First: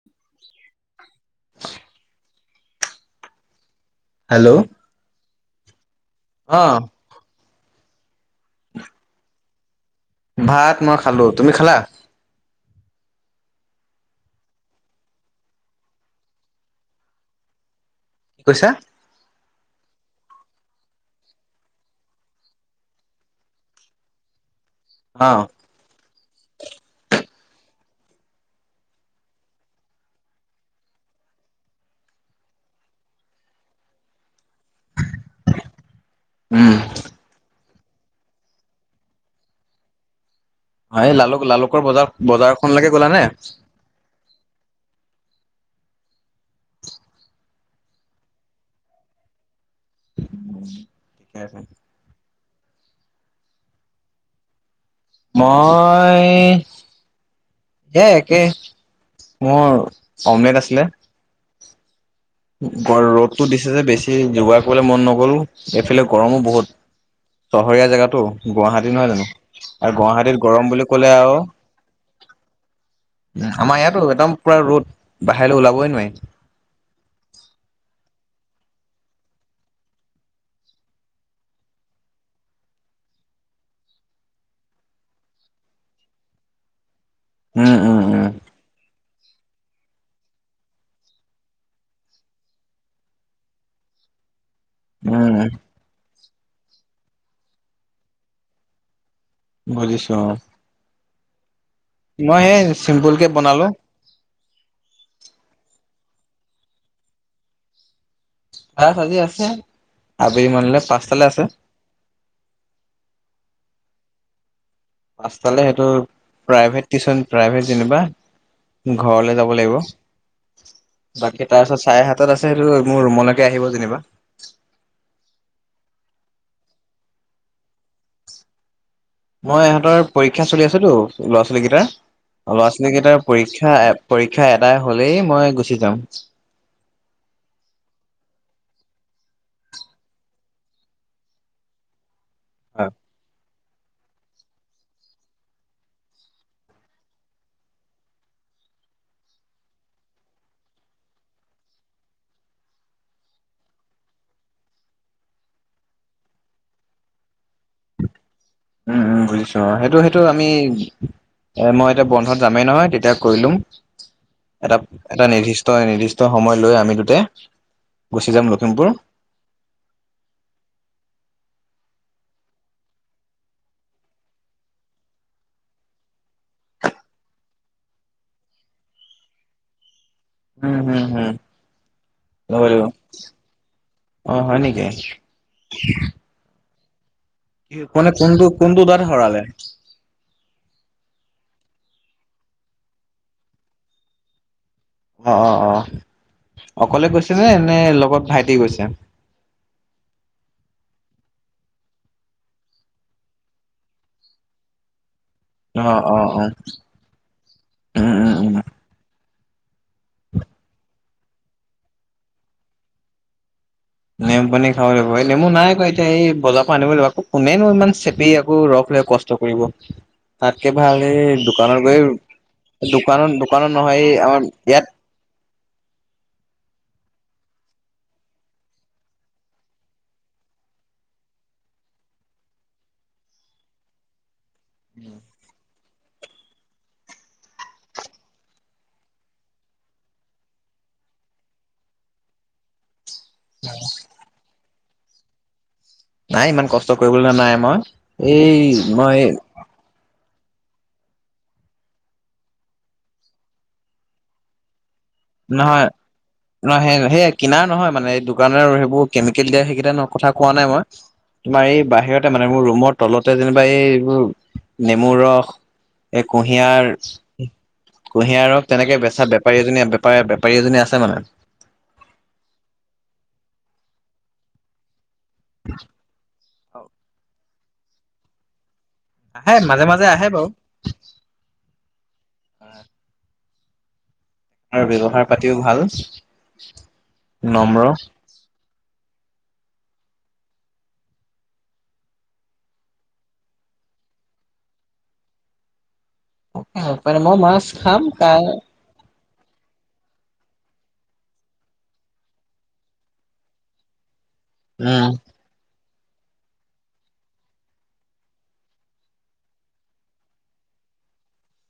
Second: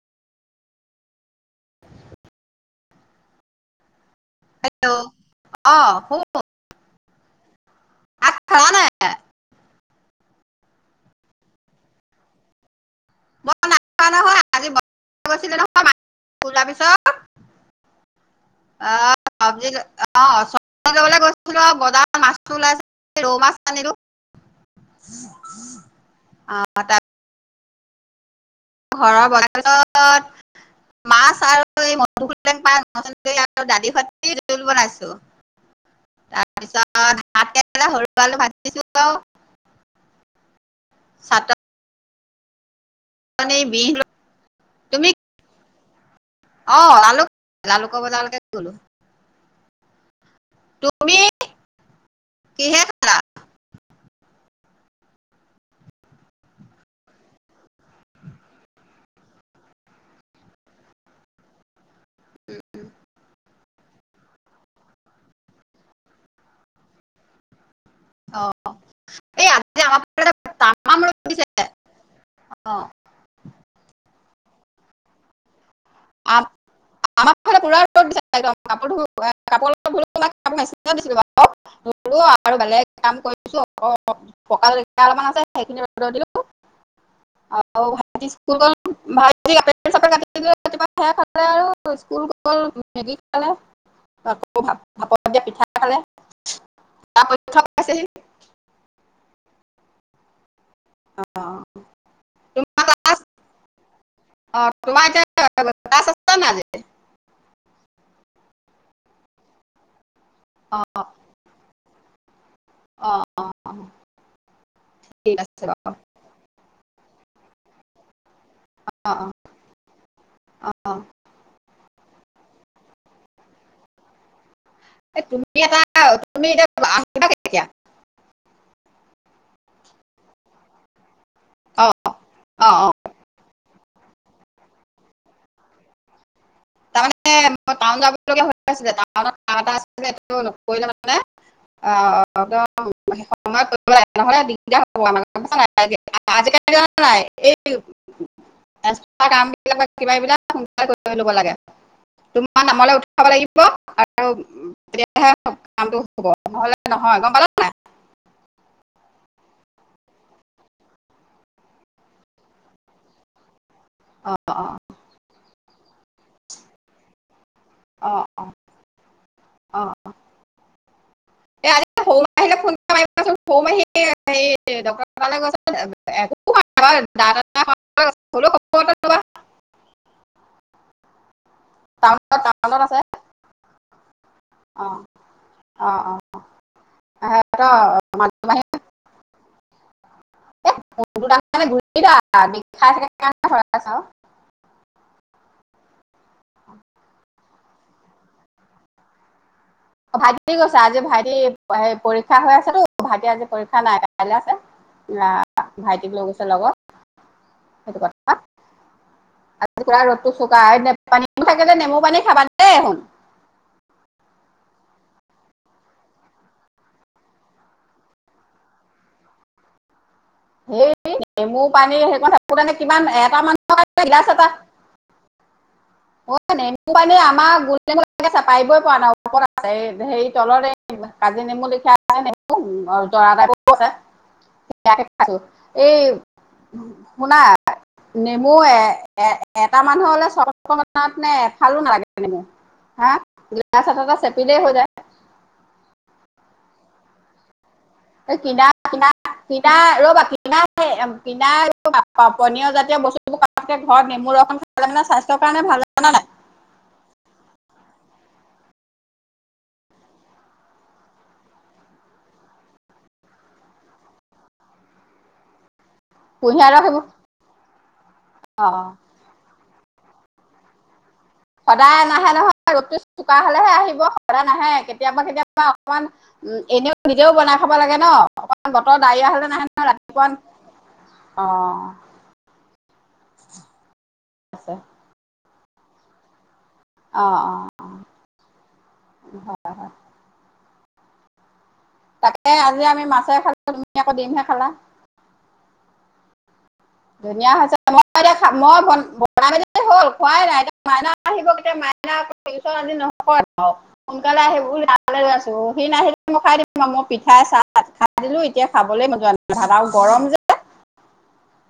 [unintelligible] Hello. Hello অ', [unintelligible] অ', [unintelligible] খালা নাই? ভাত মই খালো, তুমি খালা? [unintelligible] নহয় আজি [unintelligible] গৈছিলে [unintelligible] পিছত কি কৈছা? আ, চব্জি অ', [unintelligible] লবলৈ গৈছিলো আৰু বজাৰত মাছটো ওলাইছে। ৰৌ মাছ আনিলোঁ অ আ [unintelligible] ঘৰৰ [unintelligible] মাছ আৰু এই [unintelligible] [unintelligible] [unintelligible] ৰোল বনাইছো তাৰপিছত উম [unintelligible] [unintelligible] সৰু আলু ভাজি দিছোঁ আও। সেই লালুক লালুকৰ বজাৰ বজাৰখনলৈকে গ'লা নে? মানে বিহ তুমি অ', লালুক লালুকৰ বজালৈকে গলো। উম, তুমি ঠিকে আছে। কিহে? খালা মই এ একে, মোৰ অমলেট আছিলে। গৰ ৰ'দটো দিছে যে বেছি [unintelligible] যোগাৰ কৰিবলে মন নগল, এইফালে গৰমো বহুত। চহৰীয়া জেগাতো অ গুৱাহাটী নহয় জানো এই আজি আৰু আমাৰ ফালে গুৱাহাটীত গৰম বুলি তামাম কলে ৰ'দ আৰু দিছে অ', উম, আমাৰ ইয়াতো একদম পুৰা ৰ'দ বাহিৰলৈ ওলাবই নোৱাৰি। আ, আমাৰ ফালে পুৰা ৰ'দ দিছে একদম [unintelligible] আৰু বেলেগ কাম কৰিছো অ', [unintelligible] পকা [unintelligible] অলপমান আছে সেইখিনি ৰ'দত দিলো উম উম উম [unintelligible] দিলো ৰাতিপুৱা সেয়া খালে আৰু স্কুল গ'ল মেগী খালে [unintelligible] ভাপত উম দিয়া পিঠা খালে তাৰ পৰীক্ষা পাইছেহি বুজিছোঁ অ', অ' মই সেই চিম্পুল কে বনালো আ, তোমাৰ এতিয়া [unintelligible] [unintelligible] নাজে ক্লাছ আজি আছে আবেলি মানলৈ অ' পাঁচটালৈ আছে। অ', অ', ঠিক আছে পাঁচটালে সেইটো বাৰু প্ৰাইভেট টিউচন প্ৰাইভেট যেনিবা, অ' অ' ঘৰলে যাবলে লাগিব, অ' অ' বাকি তাৰপিছত চাৰে সাতটাত আছে সেইটো মোৰ ৰুমলৈকে আহিব যেনিবা এই তুমি এটা, তুমি এতিয়া [unintelligible] মই ইহঁতৰ পৰীক্ষা চলি আছোতো ল'ৰা ছোৱালী কেইটাৰ অ' ল'ৰা অ' ছোৱালী কেইটাৰ পৰীক্ষা পৰীক্ষা এটা হলেই মই গুচি যাম তাৰ মমানে হয় [unintelligible] অ [unintelligible] [unintelligible] সোনকালে কৰি ল'ব লাগে তোমাৰ নামলৈ উঠাব লাগিব আৰু তেতিয়াহে কামটো হব নহলে নহয় গম পালা নাই উম উম বুজিছো সেইটো সেইটো আমি এ মই এতিয়া বন্ধত যামেই নহয় তেতিয়া কৰিলম অঁ অঁ এটা এটা নিৰ্দিষ্ট নিৰ্দিষ্ট সময় লৈ আমি দুতে অঁ গুচি যাম অঁ লখিমপুৰ অঁ হ ন আহিল ফোন [unintelligible] [unintelligible] গৈছে হ'লেও খবৰ এটা ল'বা উম হম হুম টাউনত টাউনত আছে অ হয় নেকি অঁ অঁ অঁ সিহঁতৰ কোনে মাজু কোনটো মাহীহঁতে কোনটো দাত হৰালে [unintelligible] অ অ অ অকলে গৈছে নে নে লগত ভাইটি গৈছে অ ভাইটি কি কৈছে আজি ভাইটি পৰীক্ষা হৈ আছেতো ভাইটি আজি পৰীক্ষা নাই কাইলৈ আছে না অ', ভাইটিক লৈ অ', গৈছে অ', লগত সেইটো উম, কথা উম, উম। আ ৰ'দটো চোকা ন পানী থাকিলে নেমু পানী খাবা দেই সোণ নেমু পানী খাব লাগিব এই নেমু নাই কয় এতিয়া এই বজাৰৰ পৰা আনিব লাগিব আকৌ কোনেনো ইমান চেপি আকৌ ৰস লৈ কষ্ট ষ্ট কৰিব তাতকে সেই ভাল নেমু দোকানত পানী গৈ সেইকণ থাকোঁতে কিমান দোকানত এটা দোকানত মানুহৰ কাৰণে নহয় আমাৰ ইয়াত ম নেম পানী আমাৰ [unintelligible] পৰা নাই ওপৰত আছে হে তলতে কাজি নেমু [unintelligible] এই শুনা নেমু এ এ এটা মানুহলৈ চব অকমানতে এফালো নালাগে এনেকে হা গ্লাছ এটা এটা চেপিলেই হৈ যায় নাই ইমান কষ্ট কৰিবলৈ ন নাই মই কিনা এই কিনা মই কিনা ৰবা কিনা কিনা পনীয় জাতীয় বস্তুবোৰ ঘৰত নেমু কাৰণে ভাল নহয় জানা নাই নহয় সেই সেই কিনাৰ নহয় মানে এই দোকানে সেইবোৰ কেমিকেল দিয়া সেইকেইটা কথা কোৱা নাই মই তোমাৰ এই বাহিৰতে মানে মোৰ ৰুমৰ তলতে যেনিবা এইৰ নেমুৰ ৰস এই ৰস সেইবোৰ কুঁহিয়াৰ অ কুঁহিয়াৰক তেনেকে বেচা বেপাৰী এজনীয়ে বেপাৰ বেপাৰি এজনী আছে মানে সদায় নাহে নহয় ৰদটো চোকা হলেহে আহিব সদায় নাহে কেতিয়াবা কেতিয়াবা অকমান উম এনেও নিজেও বনাই খাব লাগে ন অকমান বতৰ ডৱৰিয়া হলে আহে নাহে মাজে নহয় মাজে আহে বাৰু ৰাতিপুৱা অ আছে আৰু ব্যৱহাৰ পাতিও ভাল অ অ নম্ৰ। অ, হয় হয়। তাকে আজি আমি মাছে খালো তুমি আকৌ দিমহে খালা। অ। ধুনীয়া হৈছে মই এতিয়া মই বন বনাই মেলি হ'ল খোৱাই নাই এয়া মাইনা আহিব কেতিয়া মাইনা আহি নকয়। সোনকালেই আহ বুলি উম তালে ৰৈ আছো। সি নাহিলে মই খাই দিম মই পিঠাই চাহ খাই দিলো এতিয়া খাবলৈ মন যোৱা নাই ভাত আৰু গৰম যে।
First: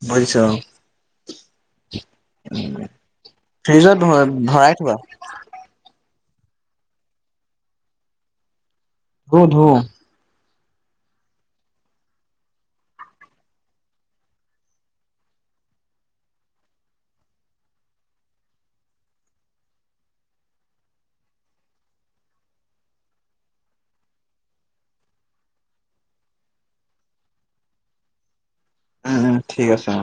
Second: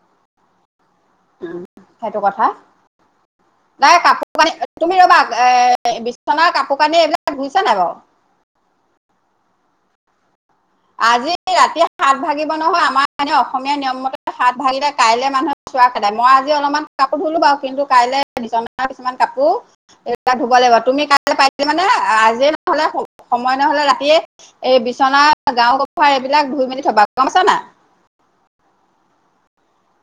বুজিছা। উম সেইটো কথা, নাই ফ্ৰিজত কাপোৰ কানি ভৰাই থোৱা তুমি ৰবা এ- বিচনাৰ কাপোৰ কানি এইবিলাক ধুইছে নাই বাৰু। ধো ধো। আজি ৰাতিয় সাত ভাগিব নহয় আমাৰ এনে অসমীয়া নিয়ম মতে সাত ভাগিলে কাইলে মানুহ- চোৱা খদাই মই আজি অলপমান কাপোৰ ধুলো বাৰু কিন্তু কাইলৈ কিছুমান কাপোৰ- এ ধুব লাগিব তুমি কাই পাৰে মানে আজি নহলে সময় নহলে ৰাতিয়ে- এই বিচনা গাও ক'ভাৰ এইবিলাক ধুই মেলি থবা গম পছা নাই? উম উম ঠিক আছে অ,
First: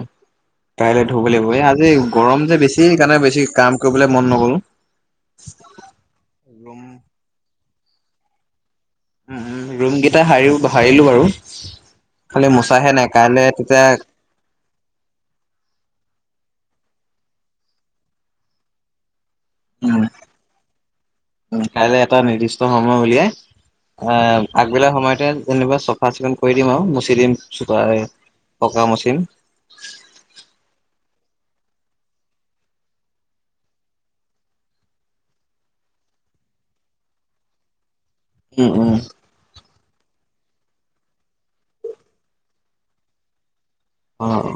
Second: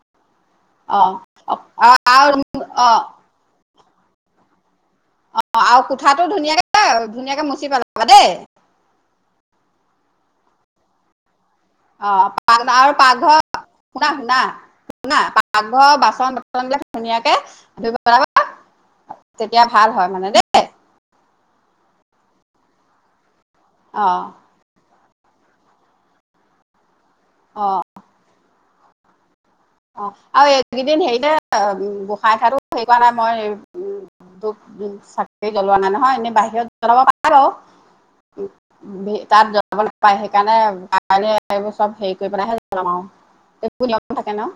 অ কাইলৈ ধুব লাগিব এই আজি গৰম আৰু যে বেছি অ কাৰণে বেছি কাম- কৰিবলে মন নগ'ল। অ আৰু কোঠাটো ধুনীয়াকে ৰুম ধুনীয়াকে মুচি পেলাবা দেই। উম ৰুম কেইটা হাৰি হাৰিলো বাৰু, অ খালি আৰু মোচাহে নাই কাইলৈ তেতিয়া- নাই প পাকঘৰ বাচন বৰ্তন বিলাক ধুনীয়াকে ধুই পেলাবা। তেতিয়া ভাল উম হয় মানে দেই। উম কাইলৈ এটা নিৰ্দিষ্ট সময় উলিয়াই, অ আহ- আগবেলা সময়তে যেনিবা চাফা চিকুণ কৰি দিম আৰু মুচি দিম অ চফাকে পকা মুচিম। অ আৰু এইকেইদিন হেৰিতে গোঁসাঁইঠাই হেৰি কৰা নাই মই - চাকৰি জ্বলোৱা নাই নহয় এনে বাহিৰত জ্বলাব পাৰে। উম উম তাত- জ্বলাব নাপায় সেইকাৰণে ক এইবোৰ চব হেৰি কৰি পেলাইহে জ্বলাম আৰু নিয়ম অ থাকে ন।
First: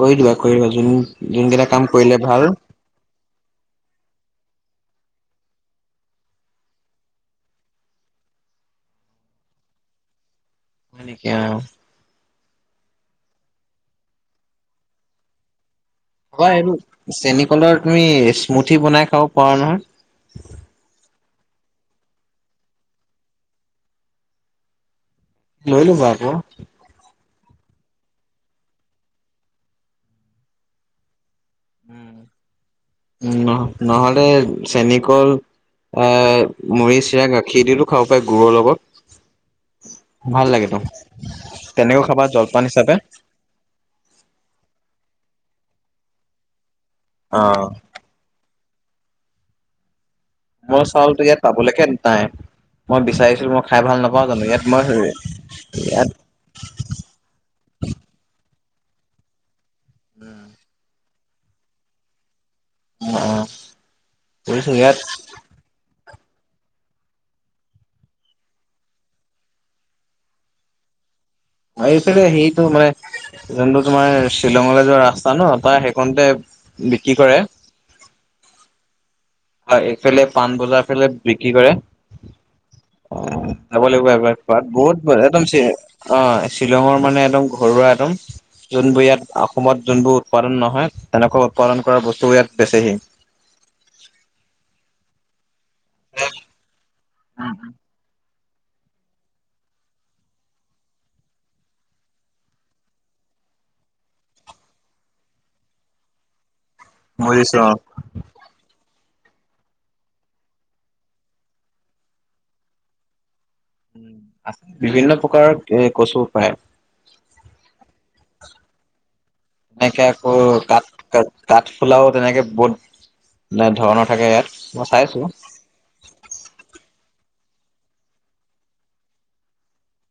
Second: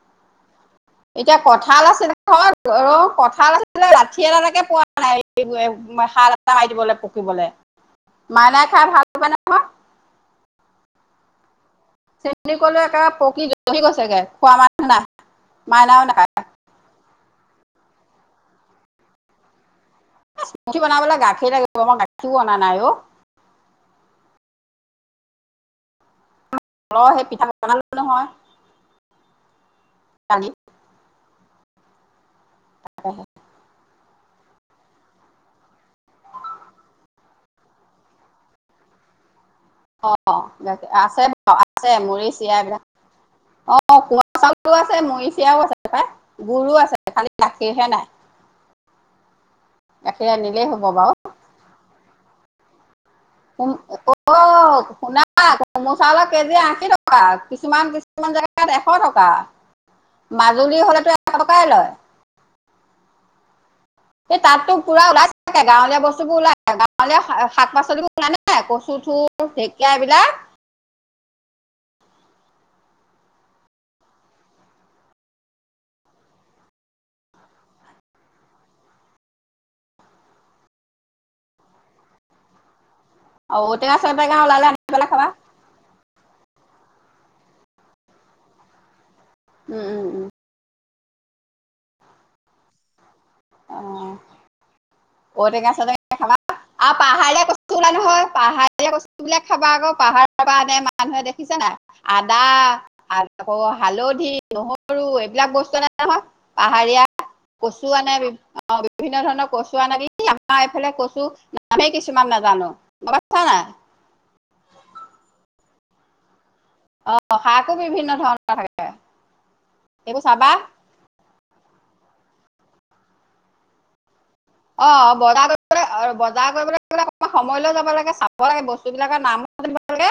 কৰি দিবা কৰি দিবা যোন- এতিয়া যোনকেইটা কাম কঁঠাল আছে ন কৰিলে ভাল ঘৰত অ কঁঠাল আছে। লাথি এডালেকে পোৱা নাই শাল এটা মাৰি দিবলৈ পকিবলে। মাইনাই খাই ভাল পায় নহয়। হয় নেকি আৰু। চেম কলো পকী জি গৈছেগে খোৱা মানুহ নাই মাইনাও নাই। হবা এইটো চেন কলৰ তুমি স্মুথি বনাই খাব পাৰা নহয়। স্মুথি বনাবলে গাখীৰ লাগিব মই গাখীৰও অনা নাই অ। লৈ লবা ক। অলপ সেই পিঠা বনালোঁ নহয়। কালি। উম নহলে চেনী কল। এ মুৰি চিৰা গাখীৰ দিলো খাব পাই গুৰৰ লগত। অঁ ভাল লাগেতো, গাখীৰ আছে বাৰু আছে তেনেকৈ খাবা মুড়ি চিৰা জলপান এইবিলাক হিচাপে। অঁ কুঁৱা চাউলো আছে মৰিচাও আছোয় গুড়ো আছে খালি অ গাখীৰহে নাই। গাখীৰ আনিলেই মোৰ হ'ব বাৰু চাউলতো ইয়াত পাবলৈকে নাই মই বিচাৰিছো- মই কোম- খাই ভাল নাপাওঁ জানো ইয়াত অ' মই, শুনা কোমল ইয়াত- চাউলৰ কেজি আশী টকা কিছুমান কিছুমান জেগাত এশ টকা, মাজুলী হ'লেতো। [unintelligible] লয় অ। এ বুজিছো তাততো ইয়াত পুৰা ওলাই তাকে গাঁৱলীয়া বস্তুবোৰ ওলায়, গাঁৱলীয়া শ শাক পাচলিবোৰ ওলাই নাই কচু থুৰ ঢেঁকীয়া এইবিলাক এইফেলে সেইটো মানে যোনটো তোমাৰ শ্বিলঙলৈ যোৱা ৰাস্তা ন তাৰ সেইখনতে বিক্ৰী কৰে। হয় এইফালে পাণ বজাৰ ফালে বিক্ৰী কৰে। অ ঔটেঙা চৌটেঙা ওলালে [unintelligible] আনি বহুত পেলাই খাবা একদম অ শ্বিলঙৰ মানে একদম ঘৰুৱা একদম, যোনবোৰ ইয়াত উম অসমত উম যোনবোৰ উম উৎপাদন নহয়, তেনেকুৱা উৎপাদন কৰা বস্তু ইয়াত বেছিহি। অ ঔটেঙা-সৌটেঙা খাবা আৰু পাহাৰীয়া কচু ওলায় নহয়। পাহাৰীয়া বস্তু বিলাক খাবা আকৌ, পাহাৰৰ পৰা আনে মানুহে দেখিছে নাই? আদা আকৌ হালধী, নহৰু, এইবিলাক বস্তু নাই নহয়। পাহাৰীয়া বুজিছো অ', কচু আনে বি অ বিভিন্ন ধৰণৰ কচু আন, আমাৰ এইফালে কচু নামেই কিছুমান নাজানো। [unintelligible] উম। বিভিন্ন প্ৰকাৰৰ এ কচু পায়। অ শাকো বিভিন্ন ধৰণৰ থাকে। এনেকে এইবোৰ আকৌ চাবা কাঠ-কা-কাঠফুলাও তেনেকে বহুত এ ধৰণৰ থাকে ইয়াত মই অ চাইছো বজাৰ বজাৰ কৰিবলৈ অকমান সময়লৈ যাব লাগে, চাব লাগে বস্তু বিলাকৰ নামো জানিব লাগে,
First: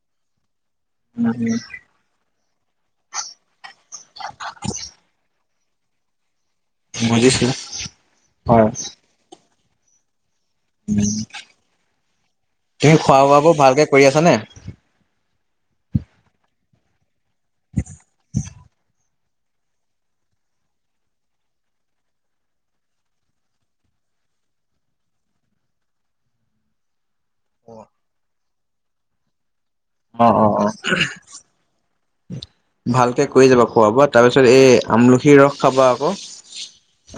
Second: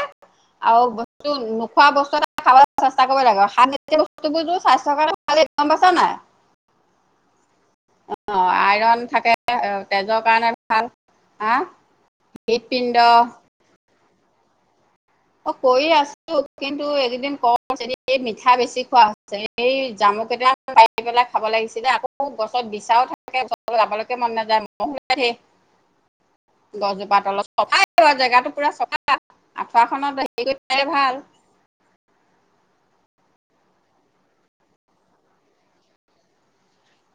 আৰু বস্তু নোখোৱা বস্তু এটা খাব চেষ্টা কৰিব লাগে। সাৰ নিদিয়া বস্তুবোৰ স্বাস্থ্য কাৰনে ভালে গম পাইচা নে নাই? বুজিছো। অ হয়। আইৰন থাকে অ তেজৰ কাৰণে ভাল তুমি হা হৃদপিণ্ড খোৱা বোৱাবোৰ ভালকে কৰি আছানে? অ কৰি আছো কিন্তু এইকেইদিন কৰ য এই মিঠা বেছি খোৱা এই জামু কেইটামান পাৰি পেলাই খাব লাগিছিলে আকৌ গছত বিচাও থাকে [unintelligible] [unintelligible] গছজোপাত অলপ [unintelligible] জেগাটো পুৰা চফা। আঁঠুৱাখনত হেৰি কৰি অ-অ-অ। পেলাই ভাল ভালকে কৰি যাবা খোৱা বোৱা তাৰ পিছত এই আমলখিৰ ৰস খাবা আকৌ।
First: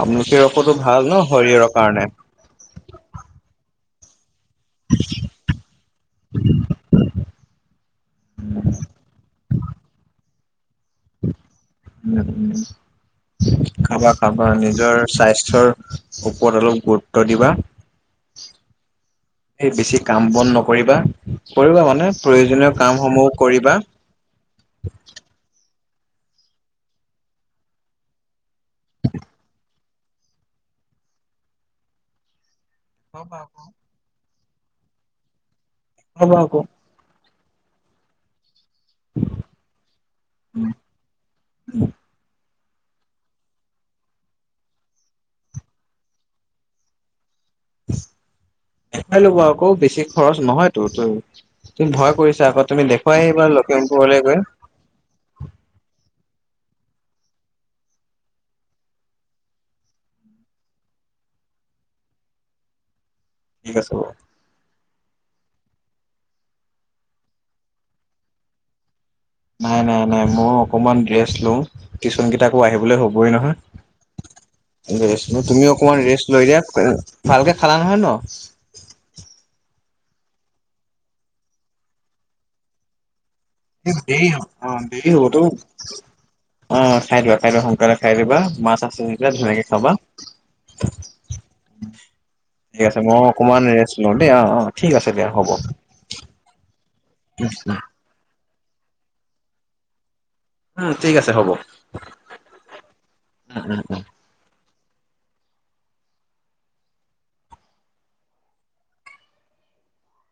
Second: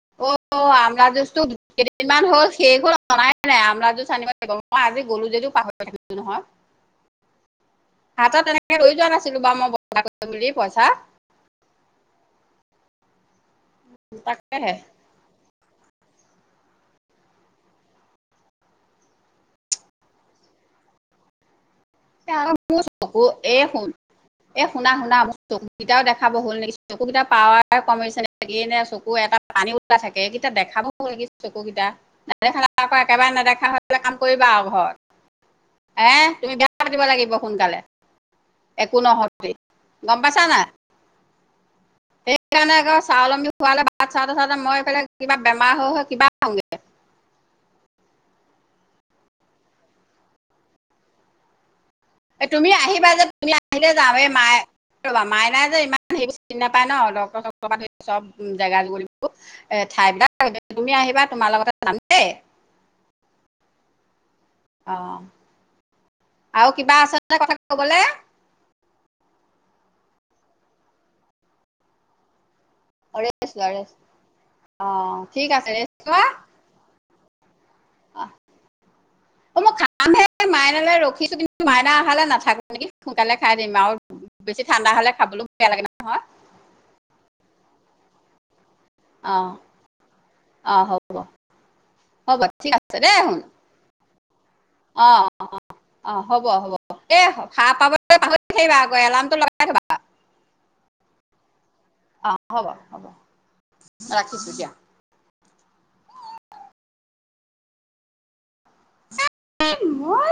আমলখি অ' ৰসোতো আমলা ভাল ন জুচটো শৰীৰৰ কাৰণে। কেইদিনমান হ'ল শেষ হ'ল অনাই নাই আমলা জুচ [unintelligible] মই আজি গ'লো যদিও পাহৰি থাকিলো নহয়। হাতত এনেকে লৈ যোৱা নাছিলো বা মই [unintelligible] পইচা উম উম খাবা খাবা তাকেহে নিজৰ স্বাস্থ্যৰ ওপৰত অলপ গুৰুত্ব দিবা। সেই বেছি কাম বন নকৰিবা, কৰিবা মানে প্ৰয়োজনীয় কামসমূহ কৰিবা এ শুনা শুনা চকুকেইটাও দেখাব হ'ল নেকি চকুকেইটাৰ পাৱাৰ কমিছে ন লাগি নে চকু এটা পানী ওলাই থাকে এইকেইটা দেখাব লাগি চকু কেইটা [unintelligible] একেবাৰে ৰ'বা আকৌ নেদেখা হৈ পেলাই কাম কৰিবা আৰু ঘৰত এ ৰ'বা তুমি আকৌ দিব লাগিব সোনকালে। একো নহতে গম পাইছা না নাই? সেইকাৰণে আকৌ স্বাৱলম্বী হোৱালে বাত চাওঁতে চাওঁতে মই এইফালে কিবা বেমাৰ হৈ হৈ কিবা- হওঁগে। দেখাই লব আকৌ বেছি খৰচ নহয়তো ত ভয়- এই কৰিছা আকৌ তুমি দেখুৱাই যে আহিবা তুমি আহিলে যাম লখিমপুৰলৈ এই গৈ। মায়ে ৰবা মাইনাই যে ইমান সেইবোৰ চিনি নাপায় ন ডক্টৰ চক্তৰ চব জেগা জগ, এ ঠাইবিলাক, তুমি আহিবা তোমাৰ লগতে যাম দেই। ঠিক আছে বাৰু। অ। আৰু কিবা আছে নে কথা কবলে? নাই নাই নাই মই অকমান ড্ৰেছ লওঁ টিচন কেইটাকো আহিবলৈ হ'বই ৰেষ্ট নহয়। লোৱা ৰেষ্ট অঁ ৰেষ্ট লওঁ, ঠিক তুমি আছে অকমান লোৱা ৰেষ্ট লৈ দিয়া। ভালকে খালা নহয় ন? অ মই খামহে মাইনালৈ ৰখিছো কিন্তু মাইনা অহালে নাথাকো। আনকি সোনকালে খাই দিম আৰু দেৰি হ'ব বেছি অ ঠাণ্ডা দেৰি হ'লে হ'বতো। খাবলৈও বেয়া লাগে নহয়। অ খাই দিবা খাই দিব সোনকালে খাই দিবা, মাছ- [unintelligible] অঁ ধুনীয়াকে খাবা। অঁ হ'ব ঠিক আছে মই অকমান ৰেষ্ট লও দেই। অ অ ঠিক অ আছে অ দিয়া অ হ'ব। অ হ'ব হ'ব এ সাৰ উম পাবলৈ পাহৰি নাথাকিবা আকৌ এলামটো লগাই থবা। উম ঠিক আছে হ'ব। অঁ হ'ব হ'ব উম উম। ৰাখিছোঁ দিয়া। মই